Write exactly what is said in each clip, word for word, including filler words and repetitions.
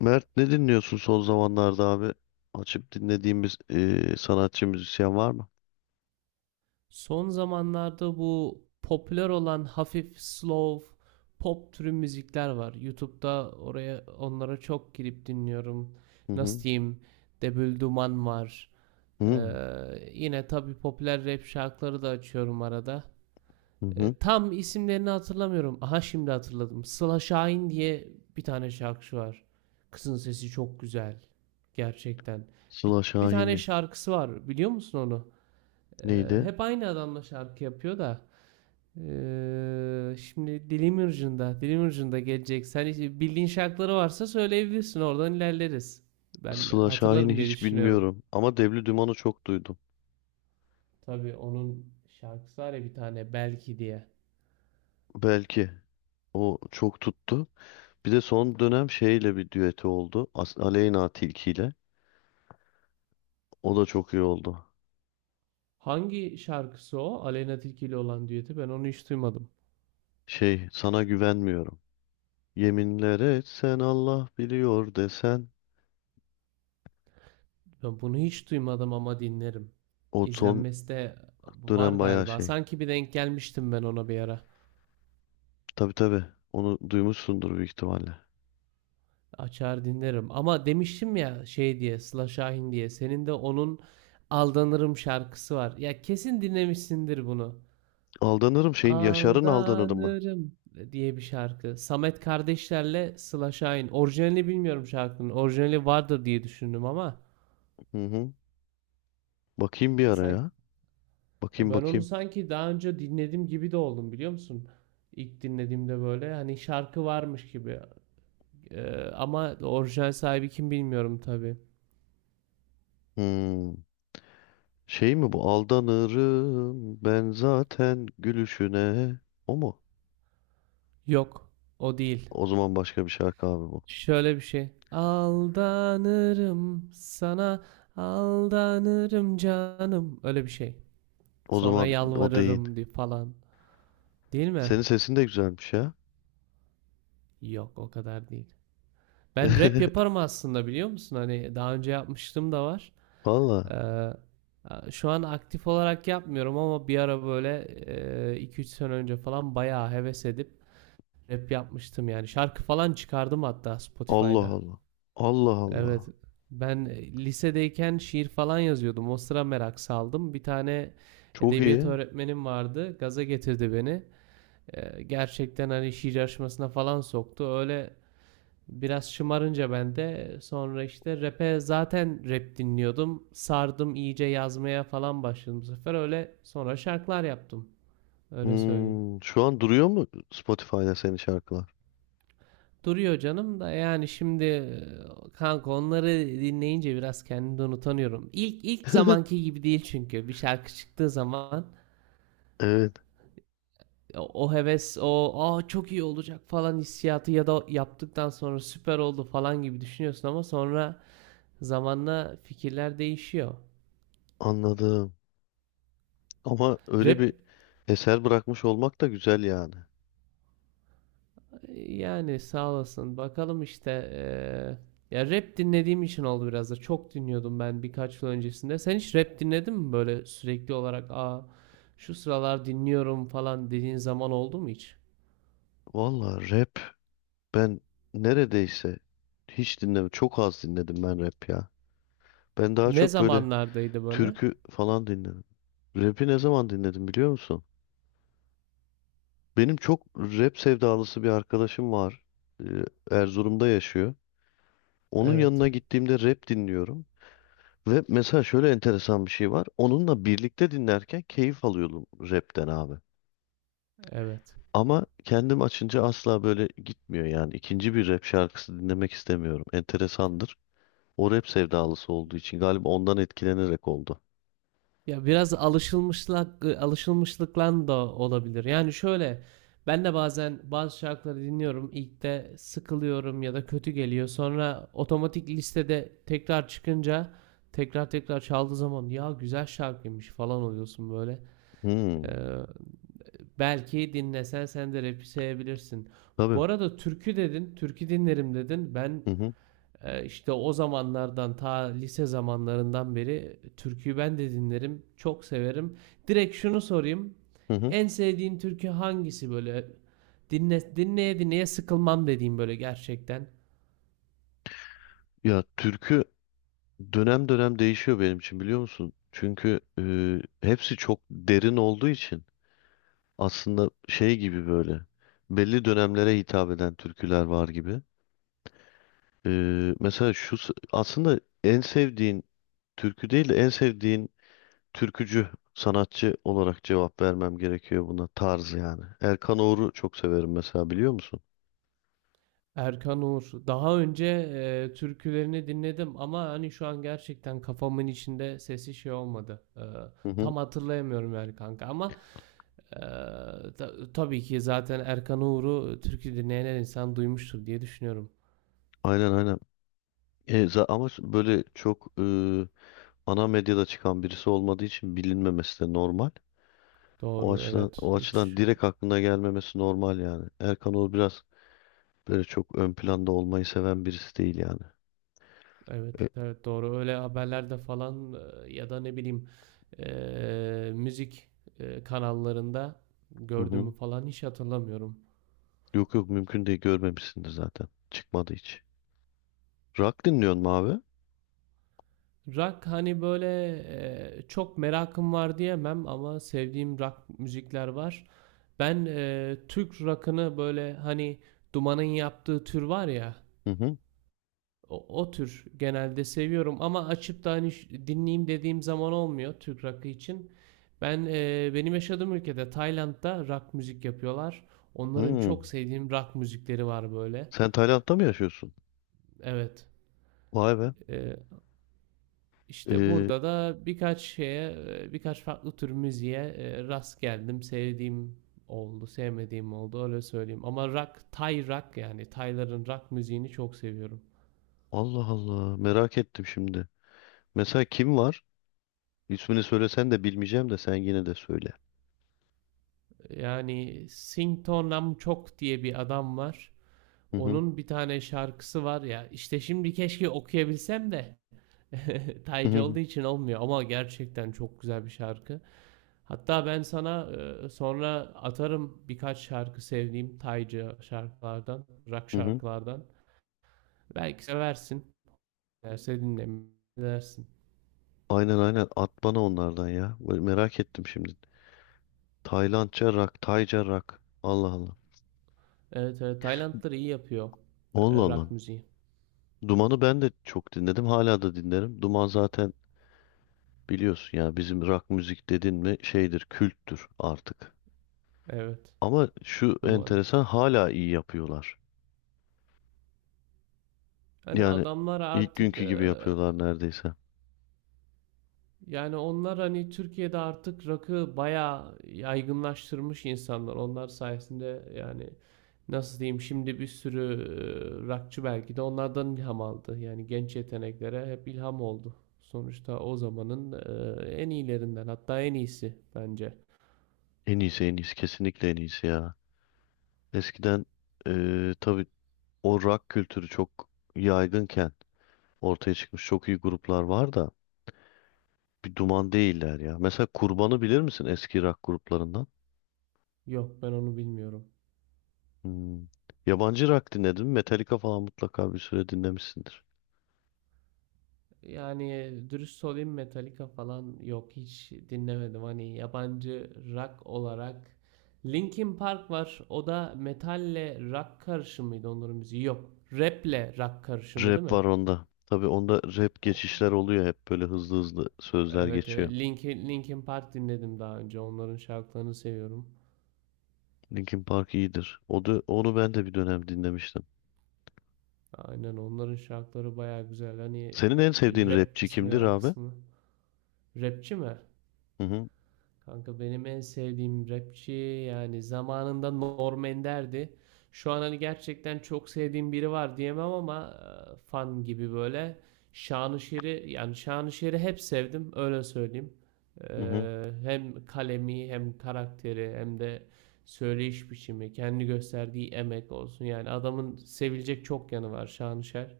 Mert ne dinliyorsun son zamanlarda abi? Açıp dinlediğimiz eee, sanatçı müzisyen var mı? Son zamanlarda bu popüler olan hafif slow pop türü müzikler var. YouTube'da oraya onlara çok girip dinliyorum. Hı Nasıl hı. diyeyim? Debül Duman var. Ee, Hı yine tabii popüler rap şarkıları da açıyorum arada. hı. Ee, hı. tam isimlerini hatırlamıyorum. Aha şimdi hatırladım. Sıla Şahin diye bir tane şarkıcı var. Kızın sesi çok güzel. Gerçekten. Bir, Sıla bir tane Şahin'i. şarkısı var. Biliyor musun onu? Ee, Neydi? hep aynı adamla şarkı yapıyor da. Ee, şimdi dilim ucunda, dilim ucunda gelecek. Sen hiç- bildiğin şarkıları varsa söyleyebilirsin. Oradan ilerleriz. Ben Sıla Şahin'i hatırlarım diye hiç düşünüyorum. bilmiyorum ama Devli Duman'ı çok duydum. Tabii onun şarkısı var ya bir tane belki diye. Belki o çok tuttu. Bir de son dönem şeyle bir düeti oldu. As- Aleyna Tilki ile. O da çok iyi oldu. Hangi şarkısı o? Aleyna Tilki ile olan düeti ben onu hiç duymadım. Şey, sana güvenmiyorum. Yeminler etsen Allah biliyor desen. Ben bunu hiç duymadım ama dinlerim. O son İzlenmesi de var dönem bayağı galiba. şey. Sanki bir denk gelmiştim ben ona bir ara. Tabii, tabii. Onu duymuşsundur büyük ihtimalle. Açar dinlerim. Ama demiştim ya şey diye Sıla Şahin diye. Senin de onun Aldanırım şarkısı var. Ya kesin dinlemişsindir bunu. Aldanırım şeyin, Yaşar'ın Aldanırım mı? Aldanırım diye bir şarkı. Samet kardeşlerle Sıla Şahin. Orijinalini bilmiyorum şarkının. Orijinali vardır diye düşündüm ama Hı hı. Bakayım bir ya ara sanki ya. ya Bakayım, ben onu bakayım. sanki daha önce dinledim gibi de oldum biliyor musun? İlk dinlediğimde böyle hani şarkı varmış gibi. Ee, ama orijinal sahibi kim bilmiyorum tabii. Hmm. Şey mi bu? Aldanırım ben zaten gülüşüne. O mu? Yok, o değil. O zaman başka bir şarkı abi bu. Şöyle bir şey. Aldanırım sana, aldanırım canım. Öyle bir şey. O Sonra zaman o değil. yalvarırım diye falan. Değil mi? Senin sesin de güzelmiş ya. Yok, o kadar değil. Ben rap yaparım aslında biliyor musun? Hani daha önce yapmıştım da var. Valla. Ee, şu an aktif olarak yapmıyorum ama bir ara böyle e, iki üç sene önce falan bayağı heves edip rap yapmıştım yani. Şarkı falan çıkardım hatta Allah Spotify'da. Allah. Allah Allah. Evet. Ben e, lisedeyken şiir falan yazıyordum. O sıra merak saldım. Bir tane Çok edebiyat iyi. öğretmenim vardı. Gaza getirdi beni. E, gerçekten hani şiir yarışmasına falan soktu. Öyle biraz şımarınca ben de sonra işte rap'e zaten rap dinliyordum. Sardım iyice yazmaya falan başladım bu sefer. Öyle sonra şarkılar yaptım. Öyle söyleyeyim. Hmm. Şu an duruyor mu Spotify'da senin şarkılar? Duruyor canım da yani şimdi e, kanka onları dinleyince biraz kendimden utanıyorum. İlk ilk zamanki gibi değil çünkü bir şarkı çıktığı zaman Evet, e, o heves o aa çok iyi olacak falan hissiyatı ya da yaptıktan sonra süper oldu falan gibi düşünüyorsun ama sonra zamanla fikirler değişiyor. anladım. Ama öyle Rap bir eser bırakmış olmak da güzel yani. Yani sağ olasın. Bakalım işte eee, ya rap dinlediğim için oldu biraz da. Çok dinliyordum ben birkaç yıl öncesinde. Sen hiç rap dinledin mi böyle sürekli olarak? Aa, şu sıralar dinliyorum falan dediğin zaman oldu mu hiç? Vallahi rap ben neredeyse hiç dinlemedim. Çok az dinledim ben rap ya. Ben daha Ne çok böyle zamanlardaydı böyle? türkü falan dinledim. Rap'i ne zaman dinledim biliyor musun? Benim çok rap sevdalısı bir arkadaşım var. Ee, Erzurum'da yaşıyor. Onun Evet. yanına gittiğimde rap dinliyorum. Ve mesela şöyle enteresan bir şey var. Onunla birlikte dinlerken keyif alıyordum rapten abi. Evet. Ama kendim açınca asla böyle gitmiyor yani. İkinci bir rap şarkısı dinlemek istemiyorum. Enteresandır. O rap sevdalısı olduğu için galiba ondan etkilenerek oldu. Ya biraz alışılmışlık alışılmışlıklan da olabilir. Yani şöyle ben de bazen bazı şarkıları dinliyorum. İlk de sıkılıyorum ya da kötü geliyor. Sonra otomatik listede tekrar çıkınca tekrar tekrar çaldığı zaman ya güzel şarkıymış falan oluyorsun böyle. Ee, Hmm, belki dinlesen sen de rap'i sevebilirsin. tabii. Bu arada türkü dedin, türkü dinlerim dedin. Ben Hı hı, ee, İşte o zamanlardan ta lise zamanlarından beri türküyü ben de dinlerim. Çok severim. Direkt şunu sorayım. hı hı. En sevdiğin türkü hangisi böyle? Dinle, dinleye dinleye sıkılmam dediğim böyle gerçekten. Ya türkü dönem dönem değişiyor benim için biliyor musun? Çünkü e, hepsi çok derin olduğu için aslında şey gibi böyle belli dönemlere hitap eden türküler var gibi. E, mesela şu s- aslında en sevdiğin türkü değil de en sevdiğin türkücü, sanatçı olarak cevap vermem gerekiyor buna, tarz yani. Erkan Oğur'u çok severim mesela, biliyor musun? Erkan Uğur. Daha önce eee, türkülerini dinledim ama hani şu an gerçekten kafamın içinde sesi şey olmadı. Eee, Hı hı. tam hatırlayamıyorum yani kanka ama eee, ta- tabii ki zaten Erkan Uğur'u türkü dinleyen her insan duymuştur diye düşünüyorum. Aynen, aynen. E, za- ama s- böyle çok e, ana medyada çıkan birisi olmadığı için bilinmemesi de normal. O Doğru, açıdan, evet, o açıdan hiç, direkt aklına gelmemesi normal yani. Erkan Oğur biraz böyle çok ön planda olmayı seven birisi değil yani. evet, E, evet, doğru, öyle haberlerde falan e, ya da ne bileyim e, müzik e, kanallarında hı gördüğümü hı. falan hiç hatırlamıyorum. Yok yok, mümkün değil, görmemişsindir zaten. Çıkmadı hiç. Rock dinliyorsun mu abi? Rock hani böyle e, çok merakım var diyemem ama sevdiğim rock müzikler var. Ben e, Türk rock'ını böyle hani Duman'ın yaptığı tür var ya. Hı hı. O, o tür genelde seviyorum ama açıp da hani ş- dinleyeyim dediğim zaman olmuyor Türk rock'ı için. Ben e, benim yaşadığım ülkede Tayland'da rock müzik yapıyorlar. Onların Hı. çok sevdiğim rock müzikleri var böyle. Sen Tayland'da mı yaşıyorsun? Evet. Vay be. E, işte Ee, burada da birkaç şeye, e, birkaç farklı tür müziğe e, rast geldim. Sevdiğim oldu, sevmediğim oldu öyle söyleyeyim. Ama rock, Tay rock yani Tayların rock müziğini çok seviyorum. Allah Allah, merak ettim şimdi. Mesela kim var? İsmini söylesen de bilmeyeceğim de sen yine de söyle. Yani Sing Tonam Chok diye bir adam var. Hı hı. Onun bir tane şarkısı var ya. İşte şimdi keşke okuyabilsem de Hı taycı hı. olduğu için olmuyor ama gerçekten çok güzel bir şarkı. Hatta ben sana e, sonra atarım birkaç şarkı sevdiğim taycı şarkılardan, rock Hı hı. şarkılardan. Belki seversin. Severse dinlersin. Aynen, aynen, at bana onlardan ya. Böyle merak ettim şimdi. Taylandca rock, Tayca rock. Allah Allah. Evet, evet, Taylandlar iyi yapıyor Allah e, Allah. rock müziği. Duman'ı ben de çok dinledim. Hala da dinlerim. Duman zaten biliyorsun ya, bizim rock müzik dedin mi şeydir, külttür artık. Evet. Ama şu Duman. enteresan, hala iyi yapıyorlar. Hani Yani adamlar ilk artık günkü e, gibi yapıyorlar neredeyse. Yani onlar hani Türkiye'de artık rakı bayağı yaygınlaştırmış insanlar. Onlar sayesinde yani nasıl diyeyim şimdi bir sürü e, rakçı belki de onlardan ilham aldı. Yani genç yeteneklere hep ilham oldu. Sonuçta o zamanın e, en iyilerinden hatta en iyisi bence. En iyisi, en iyisi, kesinlikle en iyisi ya. Eskiden eee tabii o rock kültürü çok yaygınken ortaya çıkmış çok iyi gruplar var da bir Duman değiller ya. Mesela Kurban'ı bilir misin, eski rock gruplarından? Yok, ben onu bilmiyorum. Hmm. Yabancı rock dinledin mi? Metallica falan mutlaka bir süre dinlemişsindir. Yani dürüst olayım, Metallica falan yok, hiç dinlemedim. Hani yabancı rock olarak Linkin Park var. O da metalle rock karışımıydı onların müziği. Yok. Rap'le rock karışımı değil Rap mi? var onda. Tabii onda rap O. geçişler oluyor, hep böyle hızlı hızlı sözler Evet, evet. geçiyor. Linkin, Linkin Park dinledim daha önce. Onların şarkılarını seviyorum. Linkin Park iyidir. O da, onu ben de bir dönem dinlemiştim. Aynen onların şarkıları baya güzel. Hani e, Senin en sevdiğin rap rapçi kısmı, kimdir rock abi? kısmı. Rapçi mi? Hı hı. Kanka benim en sevdiğim rapçi yani zamanında Norm Ender'di. Şu an hani gerçekten çok sevdiğim biri var diyemem ama e, fan gibi böyle. Şanışer'i yani Şanışer'i hep sevdim öyle söyleyeyim. Hı hı. E, hem kalemi hem karakteri hem de söyleyiş biçimi kendi gösterdiği emek olsun. Yani adamın sevilecek çok yanı var, Şanışer.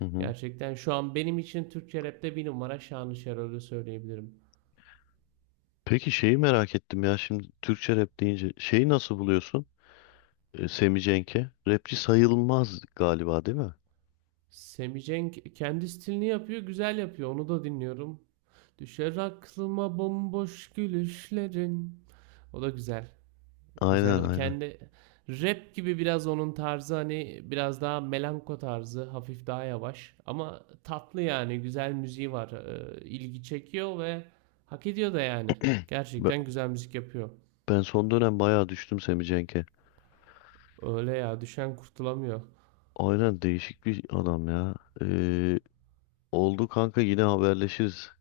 Hı hı. Gerçekten şu an benim için Türkçe rapte bir numara Şanışer, öyle söyleyebilirim. Peki şeyi merak ettim ya, şimdi Türkçe rap deyince şeyi nasıl buluyorsun? E, Semih Cenk'e. Rapçi sayılmaz galiba değil mi? Semi Cenk kendi stilini yapıyor, güzel yapıyor. Onu da dinliyorum. Düşer aklıma bomboş gülüşlerin. O da güzel. Aynen, Güzel. aynen. Kendi rap gibi biraz onun tarzı, hani biraz daha melanko tarzı, hafif daha yavaş ama tatlı yani. Güzel müziği var. Ee, ilgi çekiyor ve hak ediyor da yani. Be- Gerçekten güzel müzik yapıyor. Ben son dönem bayağı düştüm Semih Cenk'e. Öyle ya, düşen kurtulamıyor. Aynen, değişik bir adam ya. Ee, oldu kanka, yine haberleşiriz.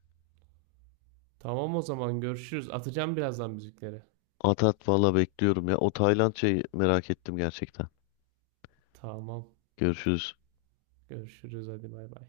Tamam, o zaman görüşürüz. Atacağım birazdan müzikleri. At at valla, bekliyorum ya. O Tayland şeyi merak ettim gerçekten. Tamam. Görüşürüz. Görüşürüz, hadi bay bay.